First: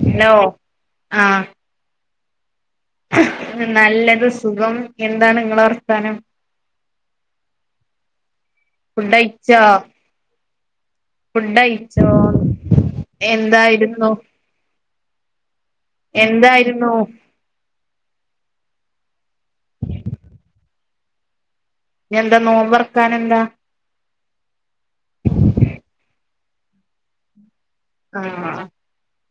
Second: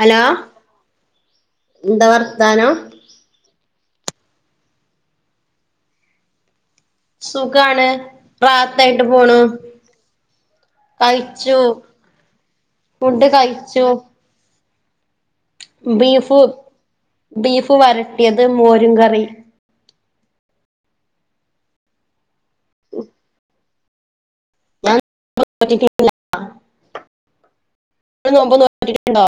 Hello ആഹ് ന്താ വർത്താനോം നല്ലത് സുഖം എന്താണ് ഇങ്ങളെ വർത്താനം സുഖാണ് റാത്തായിട്ട് പോണു ഫുഡഴിച്ചോ കഴിച്ചു ഫുഡഴിച്ചോന്ന് ഫുഡ് കഴിച്ചു എന്തായിരുന്നു ബീഫ് എന്തായിരുന്നു ബീഫ് വരട്ടിയത് മോരും കറി എന്താ നോമ്പ് തൊറക്കാനെന്താ? ഒറ്റക്ക് [unintelligible] നിങ്ങൾ നോമ്പ് ആഹ് നോറ്റീട്ടുണ്ടേ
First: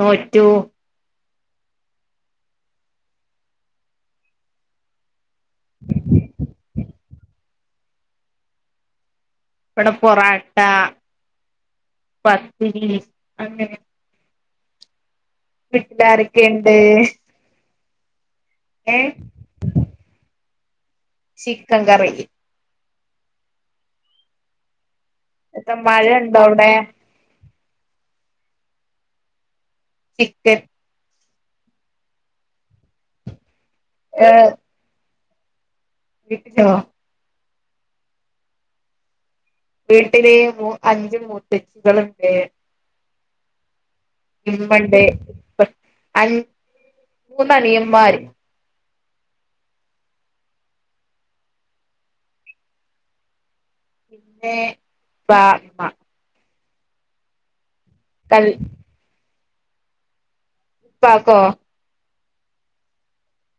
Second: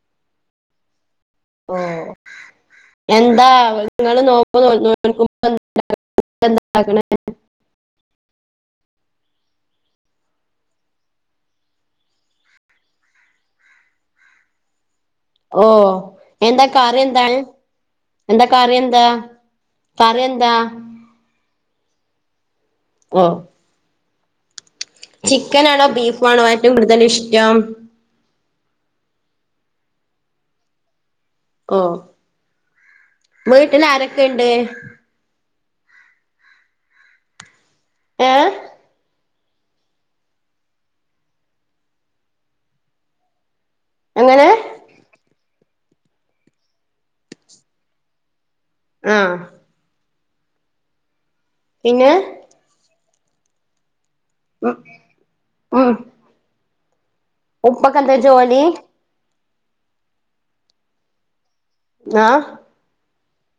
നോറ്റു ഓ എന്താ ങ്ങള് നോമ്പ് നോൽക്കുമ്പൊ എന്താണ്ടാക്ക്ണേ വിടെ പൊറാട്ട പത്തിരി അങ്ങനെ ഓ എന്താ വീട്ടിലാരൊക്കെയുണ്ട് കറി എന്താണ്? എന്താ കറി എന്താ ഏഹ് കറി എന്താ? ചിക്കങ്കറി ഓഹ് എന്താ ചിക്കനാണോ മഴയുണ്ടോ ബീഫാണോ അവിടെ ഏറ്റവും കൂടുതൽ ഇഷ്ടം? ചിക്കൻ ഓഹ് വീട്ടിലാരെക്കെ ഇണ്ട്? വിച്ചോ ഏ വീട്ടില് അഞ്ച് മുത്തച്ചികള്ണ്ട് എങ്ങനെ ഇമ്മണ്ട് അൻ മൂന്നണിയമ്മാര് ആഹ് പിന്നെ? ഏ ഉം പ മ ഉം ഉപ്പക്കെന്താ കൽ ജോലി? പ്പാക്കൊ? ആഹ്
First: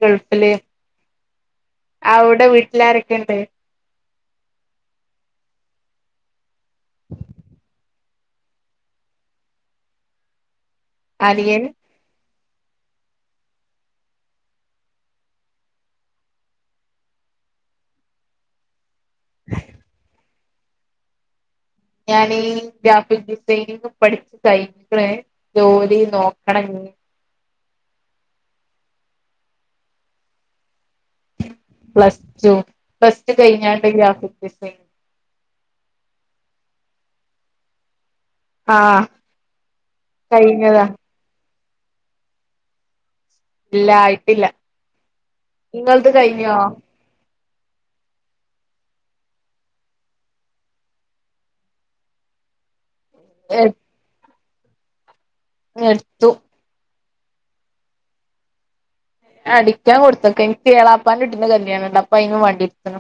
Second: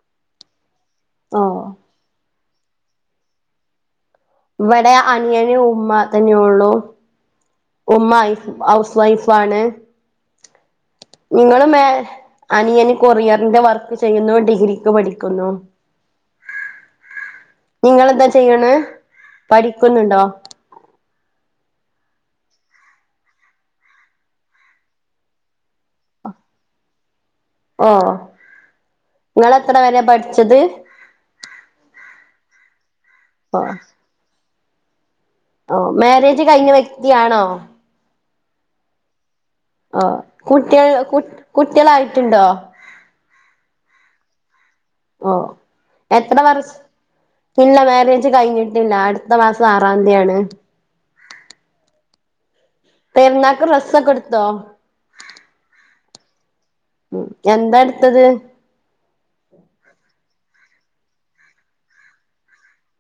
ഗൾഫില് ഓഹ് അവിടെ വീട്ടിലാരെക്കെണ്ട്? ഇവടെ അനിയന് ഉമ്മ തന്നെ ഉള്ളു ഉമ്മ് ഐഫ് ഹൗസ് വൈഫാണ് അനിയൻ നിങ്ങള് മേ അനിയന് കൊറിയറിന്റെ വർക്ക് ചെയ്യുന്നു ഡിഗ്രിക്ക് പഠിക്കുന്നു നിങ്ങളെന്താ ചെയ്യണ് പഠിക്കുന്നുണ്ടോ? ഞാനീ ഗ്രാഫിക് ഡിസൈനിങ്ങ് പഠിച്ച് കഴിഞ്ഞിക്ക്ണ് ജോലി നോക്കണം ഇഞ്ഞി ഓഹ് ഇങ്ങളെത്ര വരെ പഠിച്ചത്? പ്ലസ് ടു പ്ലസ് ടു കഴിഞ്ഞാണ്ട് ഗ്രാഫിക്ക്ഡിസൈനിങ് ഓ മേരേജ് കഴിഞ്ഞ വ്യക്തിയാണോ? ആഹ് ഓഹ് കഴിഞ്ഞതാ കുട്ട്യേൾ കുട്ട്യേളായിട്ട് ണ്ടോ? ഇല്ല ആയിട്ടില്ല ഓഹ് ഇങ്ങൾത് എത്ര കഴിഞ്ഞോ? വർഷ ഇല്ല മേരേജ് കഴിഞ്ഞിട്ടില്ല അടുത്ത മാസം ആറാം തീയാണ് എ പെരുന്നാക്ക് ഡ്രെസ്സെക്കെടുത്തോ? എടുത്തു ഉം എന്താ എടുത്തത്? ഞാ അടിക്കാൻ കൊടുത്ത്ക്ക എനിക്ക് എളാപ്പാന്റെ കുട്ടീന്റെ കല്യാണ് ണ്ട് അപ്പൊ അയിന് വാണ്ടി ഇടുത്തതാ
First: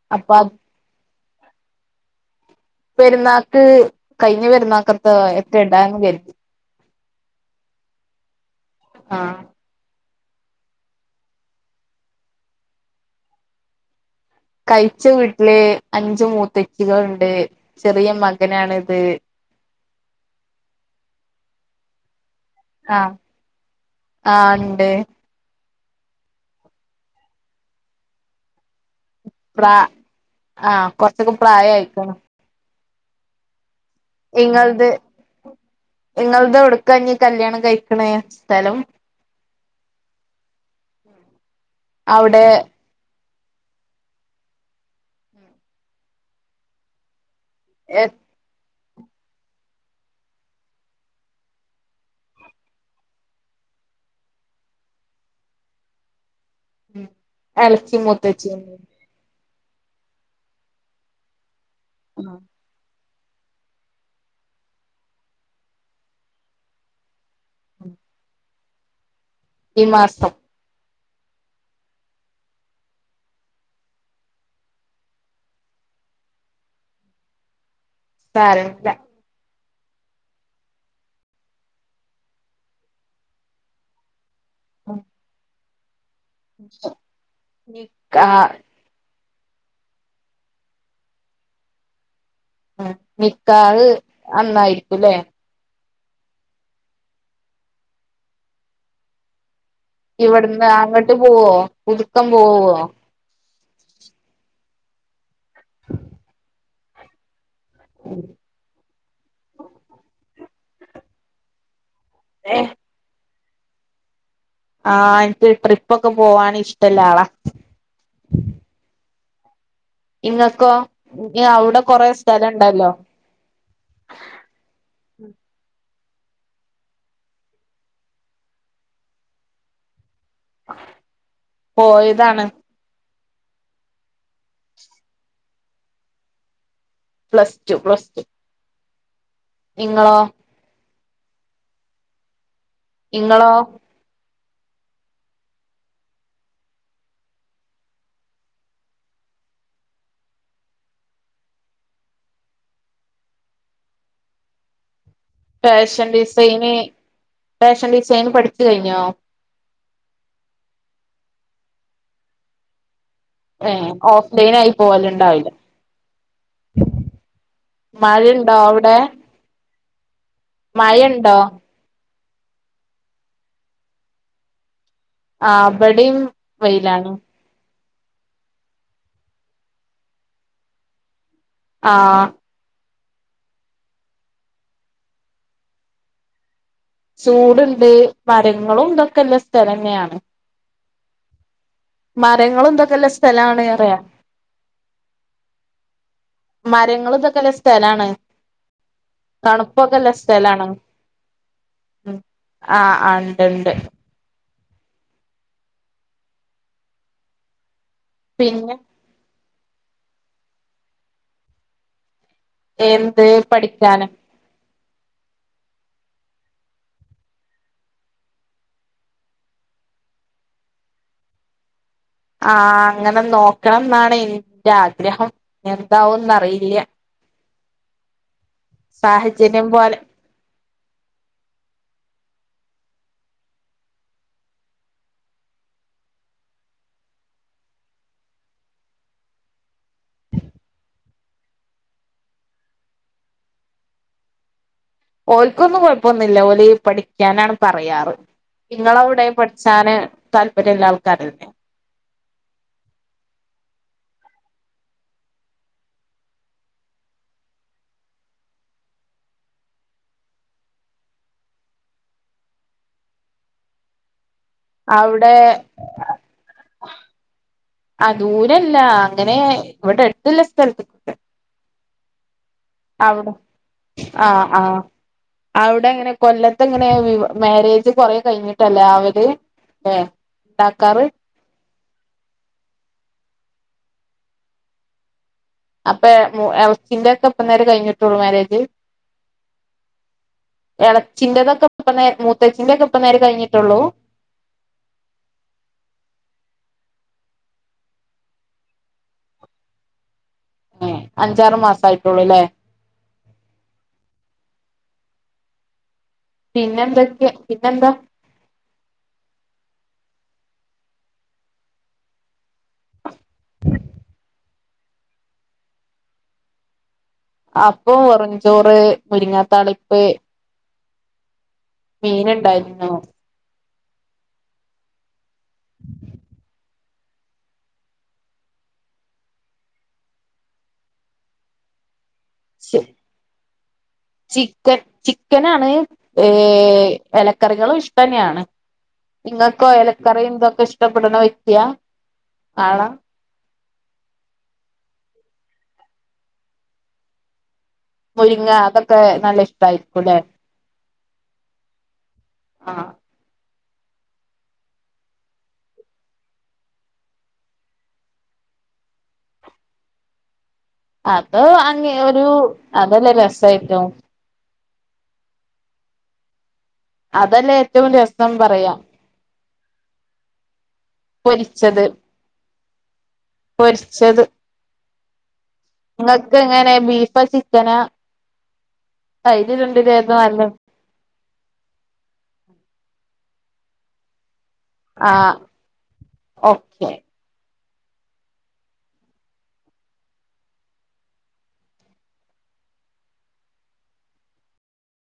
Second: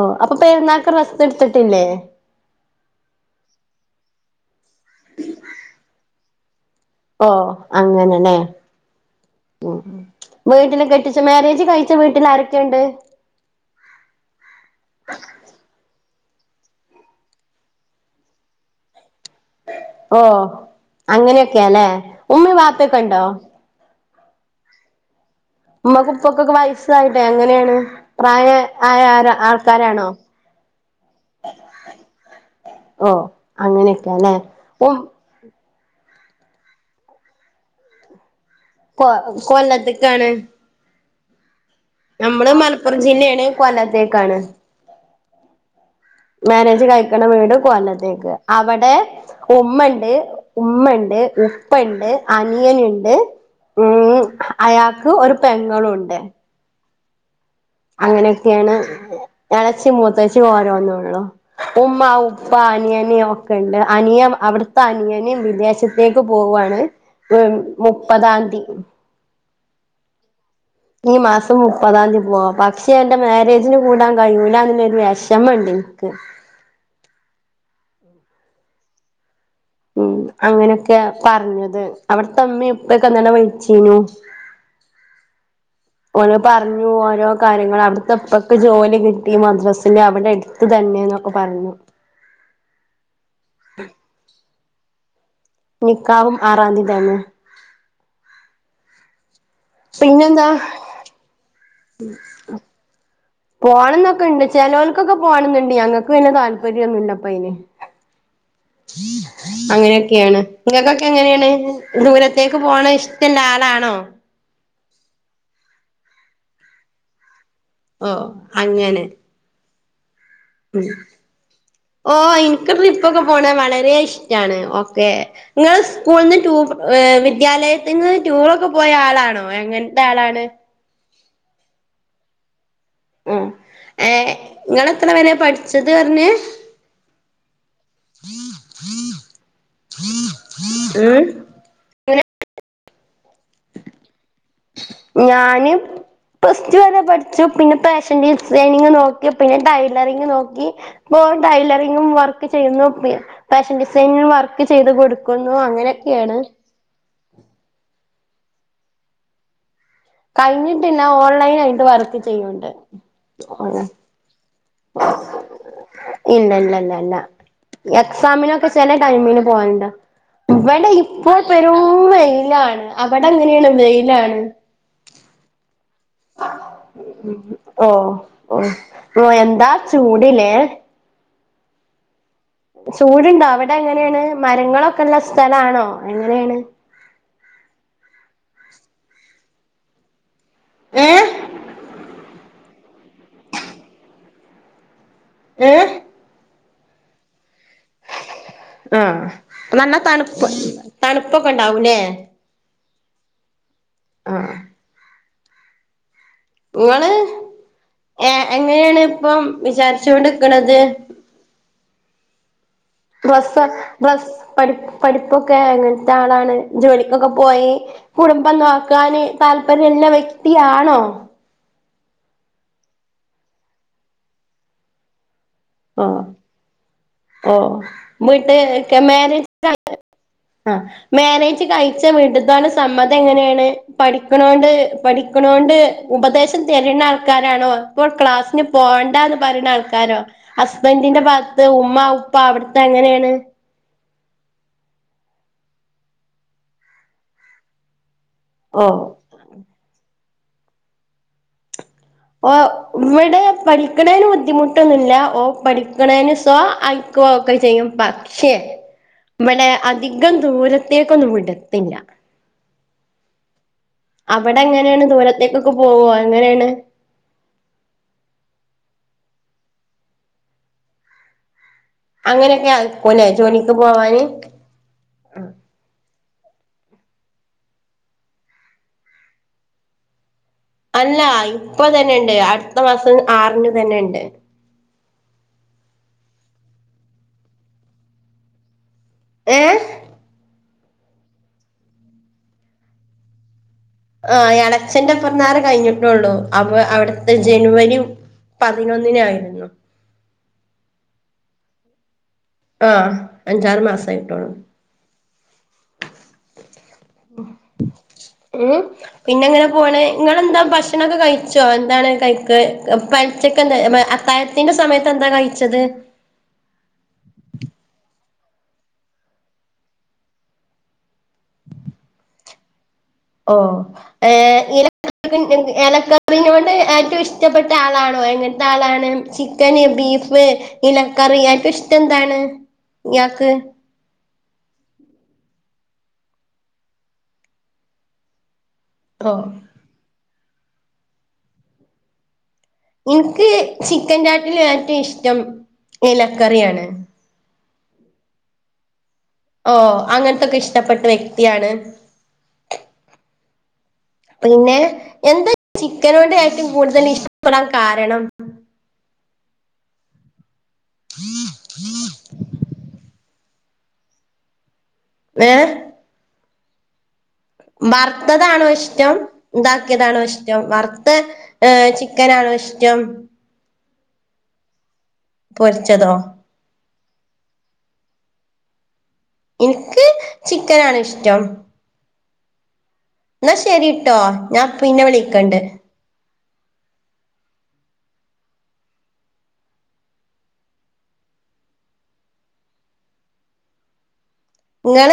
ഓഹ് അപ്പൊ പെരുന്നാക്ക് ഡ്രസ്സ് ഇട്ത്തിട്ടില്ലേ.? പെരുന്നാക്ക് കയിഞ്ഞ പെരുന്നാക്കത്തെ ഒക്കെ ഇടാന്ന് കരുതി. ഓഹ് അങ്ങനെനേ ആഹ് ഉം വീട്ടില് കെട്ടിച്ച മേരേജ് കഴിച്ച വീട്ടിൽ ആരൊക്കെണ്ട്? കഴിച്ച വീട്ടില് അഞ്ച് മൂത്തച്ചികള് ഇണ്ട്. ചെറിയ മകനാണിത്. ഓഹ് അങ്ങനെയൊക്കെയാല്ലേ. ഉമ്മേം വാ ആഹ് ആഹ് ഉണ്ട്. ഉമ്മക്ക് ഉപ്പാക്കൊക്കെ വയസായിട്ടെ എങ്ങനെയാണ് പ്രായ ആയാൽ പ്രാ ആഹ് കൊറച്ചൊക്കെ പ്രായം ആയേക്കണ്. മ് അങ്ങനെയൊക്കെയാല്ലെ. ഇങ്ങളത് ഇങ്ങളുടെ എവിടുക്കാ ഞ്ഞെ കല്യാണം കഴിക്കണേ സ്ഥലം? കൊ കൊല്ലത്ത്ക്കാണ്. അവിടെ നമ്മള് മലപ്പുറം ജില്ലയാണ്. കൊല്ലത്തേക്കാണ്. മ്യാരേജ് കഴിക്കണ വീട് എ കൊല്ലത്തേക്ക്. അവടെ ഉമ്മ ഇണ്ട്, ഉമ്മ ഇണ്ട്, ഉപ്പ ഇണ്ട്, അനിയൻ ഇണ്ട് ഇനി അയാൾക്ക് ഒരു പെങ്ങളുണ്ട്. ഉം അങ്ങനെയൊക്കെയാണ് ഇളച്ചി മൂത്തേച്ചി ഓരോന്നൊള്ളൂ. ഉമ്മ, ഉപ്പ അനിയന് ഒ ക്കെണ്ട്. അനിയൻ അവിടുത്തെ അനിയന് വിദേശത്തേക്ക് പോവാണ്. മ് മുപ്പതാംതി. ഈ മാസം. ഈ മാസം മുപ്പതാം തീയതി പോവാ. പക്ഷെ എന്റെ മാരേജിന് കൂടാൻ കഴിയൂലാന്നുള്ളൊരു വിഷമോണ്ട് എനിക്ക്. സാരമില്ല. ഉം അങ്ങനെയൊക്കെയാ പറഞ്ഞത്. അവിടുത്തെ ഉമ്മേം ഉപ്പൊയൊക്കെ ഇന്നലെ വിളിച്ചീനു. ഉം ഓലു പറഞ്ഞു ഓരോ കാര്യങ്ങൾ. അവിടുത്തെ നിക്കാ ഉപ്പക്ക് ജോലി കി ട്ടി മദ്രസയില് അവടെ അടുത്ത് തന്നെയെന്നൊക്കെ പറഞ്ഞു. ആഹ് നിക്കാഹ് അന്നായിരിക്കൂലേ. നിക്കാഹും ആറാംതി തന്നെ. പിന്നെന്താ ഇവിടുന്ന് അങ്ങട്ട് പോവോ? പുതുക്കം പോവോ? പോകണം എന്നൊക്കെ ഉണ്ട്. ചിലവൾക്കൊക്കെ പോണംന്നുണ്ട്. ഞങ്ങൾക്ക് പിന്നെ താല്പര്യമൊന്നുമില്ലപ്പ അയ്ന്. അങ്ങനെയൊക്കെയാണ്. നിങ്ങൾക്കൊക്കെ എങ്ങനെയാണ്? ദൂരത്തേക്ക് പോണ ഇഷ് ത്തിൻ്റെ ആളാണോ? ആഹ് എനിക്ക് ട്രിപ്പ് ഒക്കെ പോവാന് ഇഷ്ടൊള്ള ആളാ. ഓഹ് അങ്ങനെ. ഇങ്ങക്കോ ഉം ഇനി അവിടെ കൊറേ സ്ഥലണ്ടല്ലോ. പോണെ വളരെ ഇഷ്ടമാണ്. ഒക്കേ. നിങ്ങൾ സ്കൂളിൽ നിന്ന് ടൂർ ഏഹ് വിദ്യാലയത്തിൽ നിന്ന് ടൂറൊക്കെ പോയ ആളാണോ എങ്ങനത്തെ ആളാണ്? പോയതാണ്. ഉം ഏഹ് നിങ്ങള് എത്ര വരെ പഠിച്ചത് പറഞ്ഞേ. Plus two plus two. നിങ്ങളോ? ഉം ഇങ്ങളോ? ഞാന് പ്ലസ് ടു വരെ പഠിച്ചു പിന്നെ ഫാഷൻ ഡിസൈനിങ് നോക്കി പിന്നെ ടൈലറിങ് നോക്കി. മോൻ ടൈലറിങ്ങും വർക്ക് ചെയ്യുന്നു ഫാഷൻ ഡിസൈനിങും വർക്ക് ചെയ്ത് കൊട് ഫാഷൻ ഡിസൈന് ഫാഷൻ ഡിസൈന് പഠിച്ച് കഴിഞ്ഞോ കഴിഞ്ഞിട്ടില്ല ഓൺലൈൻ ആയിട്ട് വർക്ക്‌ ചെയ്യുണ്ട് ഏ ഓഫ്‌ലൈൻ ആയി പോവല് ഇണ്ടാവില്ല ഇല്ല ഇല്ല ഇല്ല ഇല്ല മഴയുണ്ടോ എക്സാമിനൊക്കെ ചെല അവിടെ ടൈമിന് പോവൽണ്ട് ഇവടെ ഇപ്പോ മഴയുണ്ടോ പെ രും വെയിലാണ് അവടെ എങ്ങനേണ് വെയ്ലാണ് ആഹ് ബടിം ഉം ഓ ഓ പ്പൊ എന്താ ചൂട് ല്ലേ ആഹ് ചൂട് ഇണ്ടോ അവടെ എങ്ങനേണ് മരങ്ങളൊക്കെ ഇള്ള സ്ഥലാണോ എങ്ങനേണ് ചൂട്ണ്ട് മരങ്ങളും ഇതൊക്കെള്ള സ്ഥലന്ന്യാണ് ഏ മരങ്ങളും ഇന്തൊക്കെല്ല സ്ഥലാണ് പറയാ ഏഹ് മരങ്ങളും ഇതൊക്കെല്ല സ്ഥലാണ് തണുപ്പൊക്കെല്ല സ്ഥലാണ് തണ്പ്പൊക്കെ ഇണ്ടാവും ല്ലേ ഉം ആഹ് ആഹ് ഇണ്ട് ഇണ്ട് ആഹ് ഇങ്ങള് എഹ് പിന്നെ എങ്ങനേണ് ഇപ്പം വിചാര്ച്ച് കൊണ്ട്ക്ക്ണത് എന്ത് ബ്ര സ്സ പഠിക്കാന് ബസ്സ് പഠി പഠിപ്പൊക്കെ എങ്ങൻത്താളാണ് ജോലിക്കൊക്കെ പോയി കുടുംബം നോക്കാന് താല്പര്യള്ള വ്യക്തിയാണോ ആഹ് അങ്ങനെ നോക്കണംന്നാണ് ഇന്റെ ആഗ്രഹം ആഹ് എന്താവുംന്നറിയില്ല ഓ വീട്ട് കെ മേരേജ് സാഹചര്യം അങ്ങ് പോലെ അഹ് മേരേജ് കഴിച്ച വീട്ട്ത്താളെ സമ്മതം എങ്ങനേണ് പഠിക്ക്ണോണ്ട് പഠിക്ക്ണോണ്ട് ഉപദേശം തെര്ണ ആൾക്കാരാണോ ഇപ്പോൾ ക്ലാസ്സിന് പോവണ്ടാന്ന് പറീണ ആൾക്കാരോ ഹസ്ബന്റിന്റെ ഭാഗത്ത് ഉമ്മ ഉപ്പ അവിട്ത്തെ എങ്ങനേണ് ഓല്ക്കൊന്നും കൊഴപ്പൊന്നില്ല ഓല് പഠിക്ക്യാനാണ് പറയാറ് ഇങ്ങളെ ഓഹ് അവ്ടെ പഠി ചാന് താല്പര്യള്ള ആൾക്കാരെന്നെ ഓ ഇവടെ പഠിക്ക്ണേന് ബുദ്ധിമുട്ടൊന്നു ഇല്ല ഓ പഠിക്ക്ണേന് ഷാ അയ് ക്കൊക്കെ ചെയ്യും പക്ഷെ ഇവടെ അധികം ദൂരത്തേക്കൊന്നും വിടത്തില്ല അവടെ എങ്ങനേണ് അവിടെ ദൂരത്തേക്കൊക്കെ പോവോ എങ്ങനേണ് അഹ് ദൂരല്ല അങ്ങനെ ഇവടെ എട്ത്ത്ല്ല സ്ഥൽത്ത്ക്കൊക്കെ അങ്ങനെയൊക്കെ അയക്കുലേ ജോലിക്ക് പോവാന് അവ്ടെ എങ്ങനെ കൊല്ലത്ത് എങ്ങനെ വീവ് മാരേജ് കൊറേ കഴ്ഞ്ഞ്ട്ടല്ലേ ആവല് ഏ അല്ല ഇപ്പൊതന്നെണ്ട് അട്ത്ത മാസം ആറ്ന് തന്നെണ്ട് അപ്പൊ എളച്ചിന്റെ ഒക്കെ ഇപ്പന്നേരെ കഴിഞ്ഞിട്ടുള്ളൂ മേരേജ് ഏഹ് എളച്ചിന്റെതൊക്കെ ഇപ്പന്നേ മൂത്തച്ചിന്റെ ഒക്കെ ഇപ്പന്നേരെ കഴിഞ്ഞിട്ടൊള്ളൂ ആഹ് എളച്ചന്റെ ഇപ്പന്നാരെ കഴിഞ്ഞിട്ടൊള്ളു അപ്പൊ അവിട്ത്തെ ജനുവരി പതിനൊന്നിനായിരുന്നു ഏ അഞ്ചാറ് മാസം ആയിട്ടൊള്ളൂല്ലേ ആഹ് അഞ്ചാറ് മാസായിട്ടൊള്ളു പിന്നെ എന്തൊക്കെ പിന്നെന്താ ഏഹ് പിന്നെങ്ങനെ പോണ് ഇങ്ങളെന്താ ഭക്ഷണൊക്ക കഴിച്ചോ എന്താണ് കഴിക്ക് പെലച്ചക്ക് എന്താ അ അത്തായത്തിന്റെ സമയത്ത് എന്ത കഴിച്ചത് അപ്പൊ വെറുഞ്ചോറ് മുരിങ്ങാത്താളിപ്പ് മീന് ഇണ്ടായിര്ന്നു ഓഹ് ഏഹ് ഇല ഇലക്കറി കൊണ്ട് ഏറ്റവും ഇഷ്ടപ്പെട്ട ആളാണൊ എങ്ങൻത്ത ആളാണ് ചി ചിക്കന് ബീഫ് ഇലക്കറി ഏറ്റവും ഇഷ്ടം എന്താണ് ഇയാക്ക് ചിക്കൻ ചിക്കനാണ് ഏഹ് ഇലക്കറികളും ഇഷ്ടന്നേണ് ഓ ഇങ്ങക്കോ ഇലക്കറി ഇതൊക്കെ ഇഷ്ടപ്പെട്ണ വ്യക്തിയാ ആളാ ഇൻക്ക് ചിക്കൻ ചാട്ടിൽ ഏറ്റവും ഇഷ്ടം ഇലക്കറിയാണ് മുരിങ്ങ അതൊക്കെ നല്ല ഇഷ് ഓഹ് അങ്ങൻത്തൊക്കെ ഇഷ്ടപ്പെട്ട വ്യക്തിയാണ് ആഹ് പിന്നെ എന്താ ചിക്കനോട് ഏറ്റവും കൂടുതല് ഇഷ്ടപ്പെടാൻ കാരണം അതോ അങ്ങ ഒരു അതല്ലെ രസയ്റ്റം എഹ് അതല്ലേ ഏറ്റവും രസം വർത്തതാണോ പറയാ ഇഷ്ടം ഇതാക്കിതാണൊ ഇഷ്ടം വറുത്ത പൊരിച്ചത് ഏഹ് ചിക്കനാണോ ഇഷ്ടം പൊരിച്ചത് പൊരിച്ചതോ ഇങ്ങക്ക് എങ്ങനെ ബീഫ ചിക്കന അയില് രണ്ടിലും ഏതാ നല്ല ക്കനാണ് ഇഷ്ടം ഇന്ന ശരിട്ടോ ഞാ പിന്നെ ആ വിളിക്കണ്ട് ഓക്കെ ഇങ്ങളി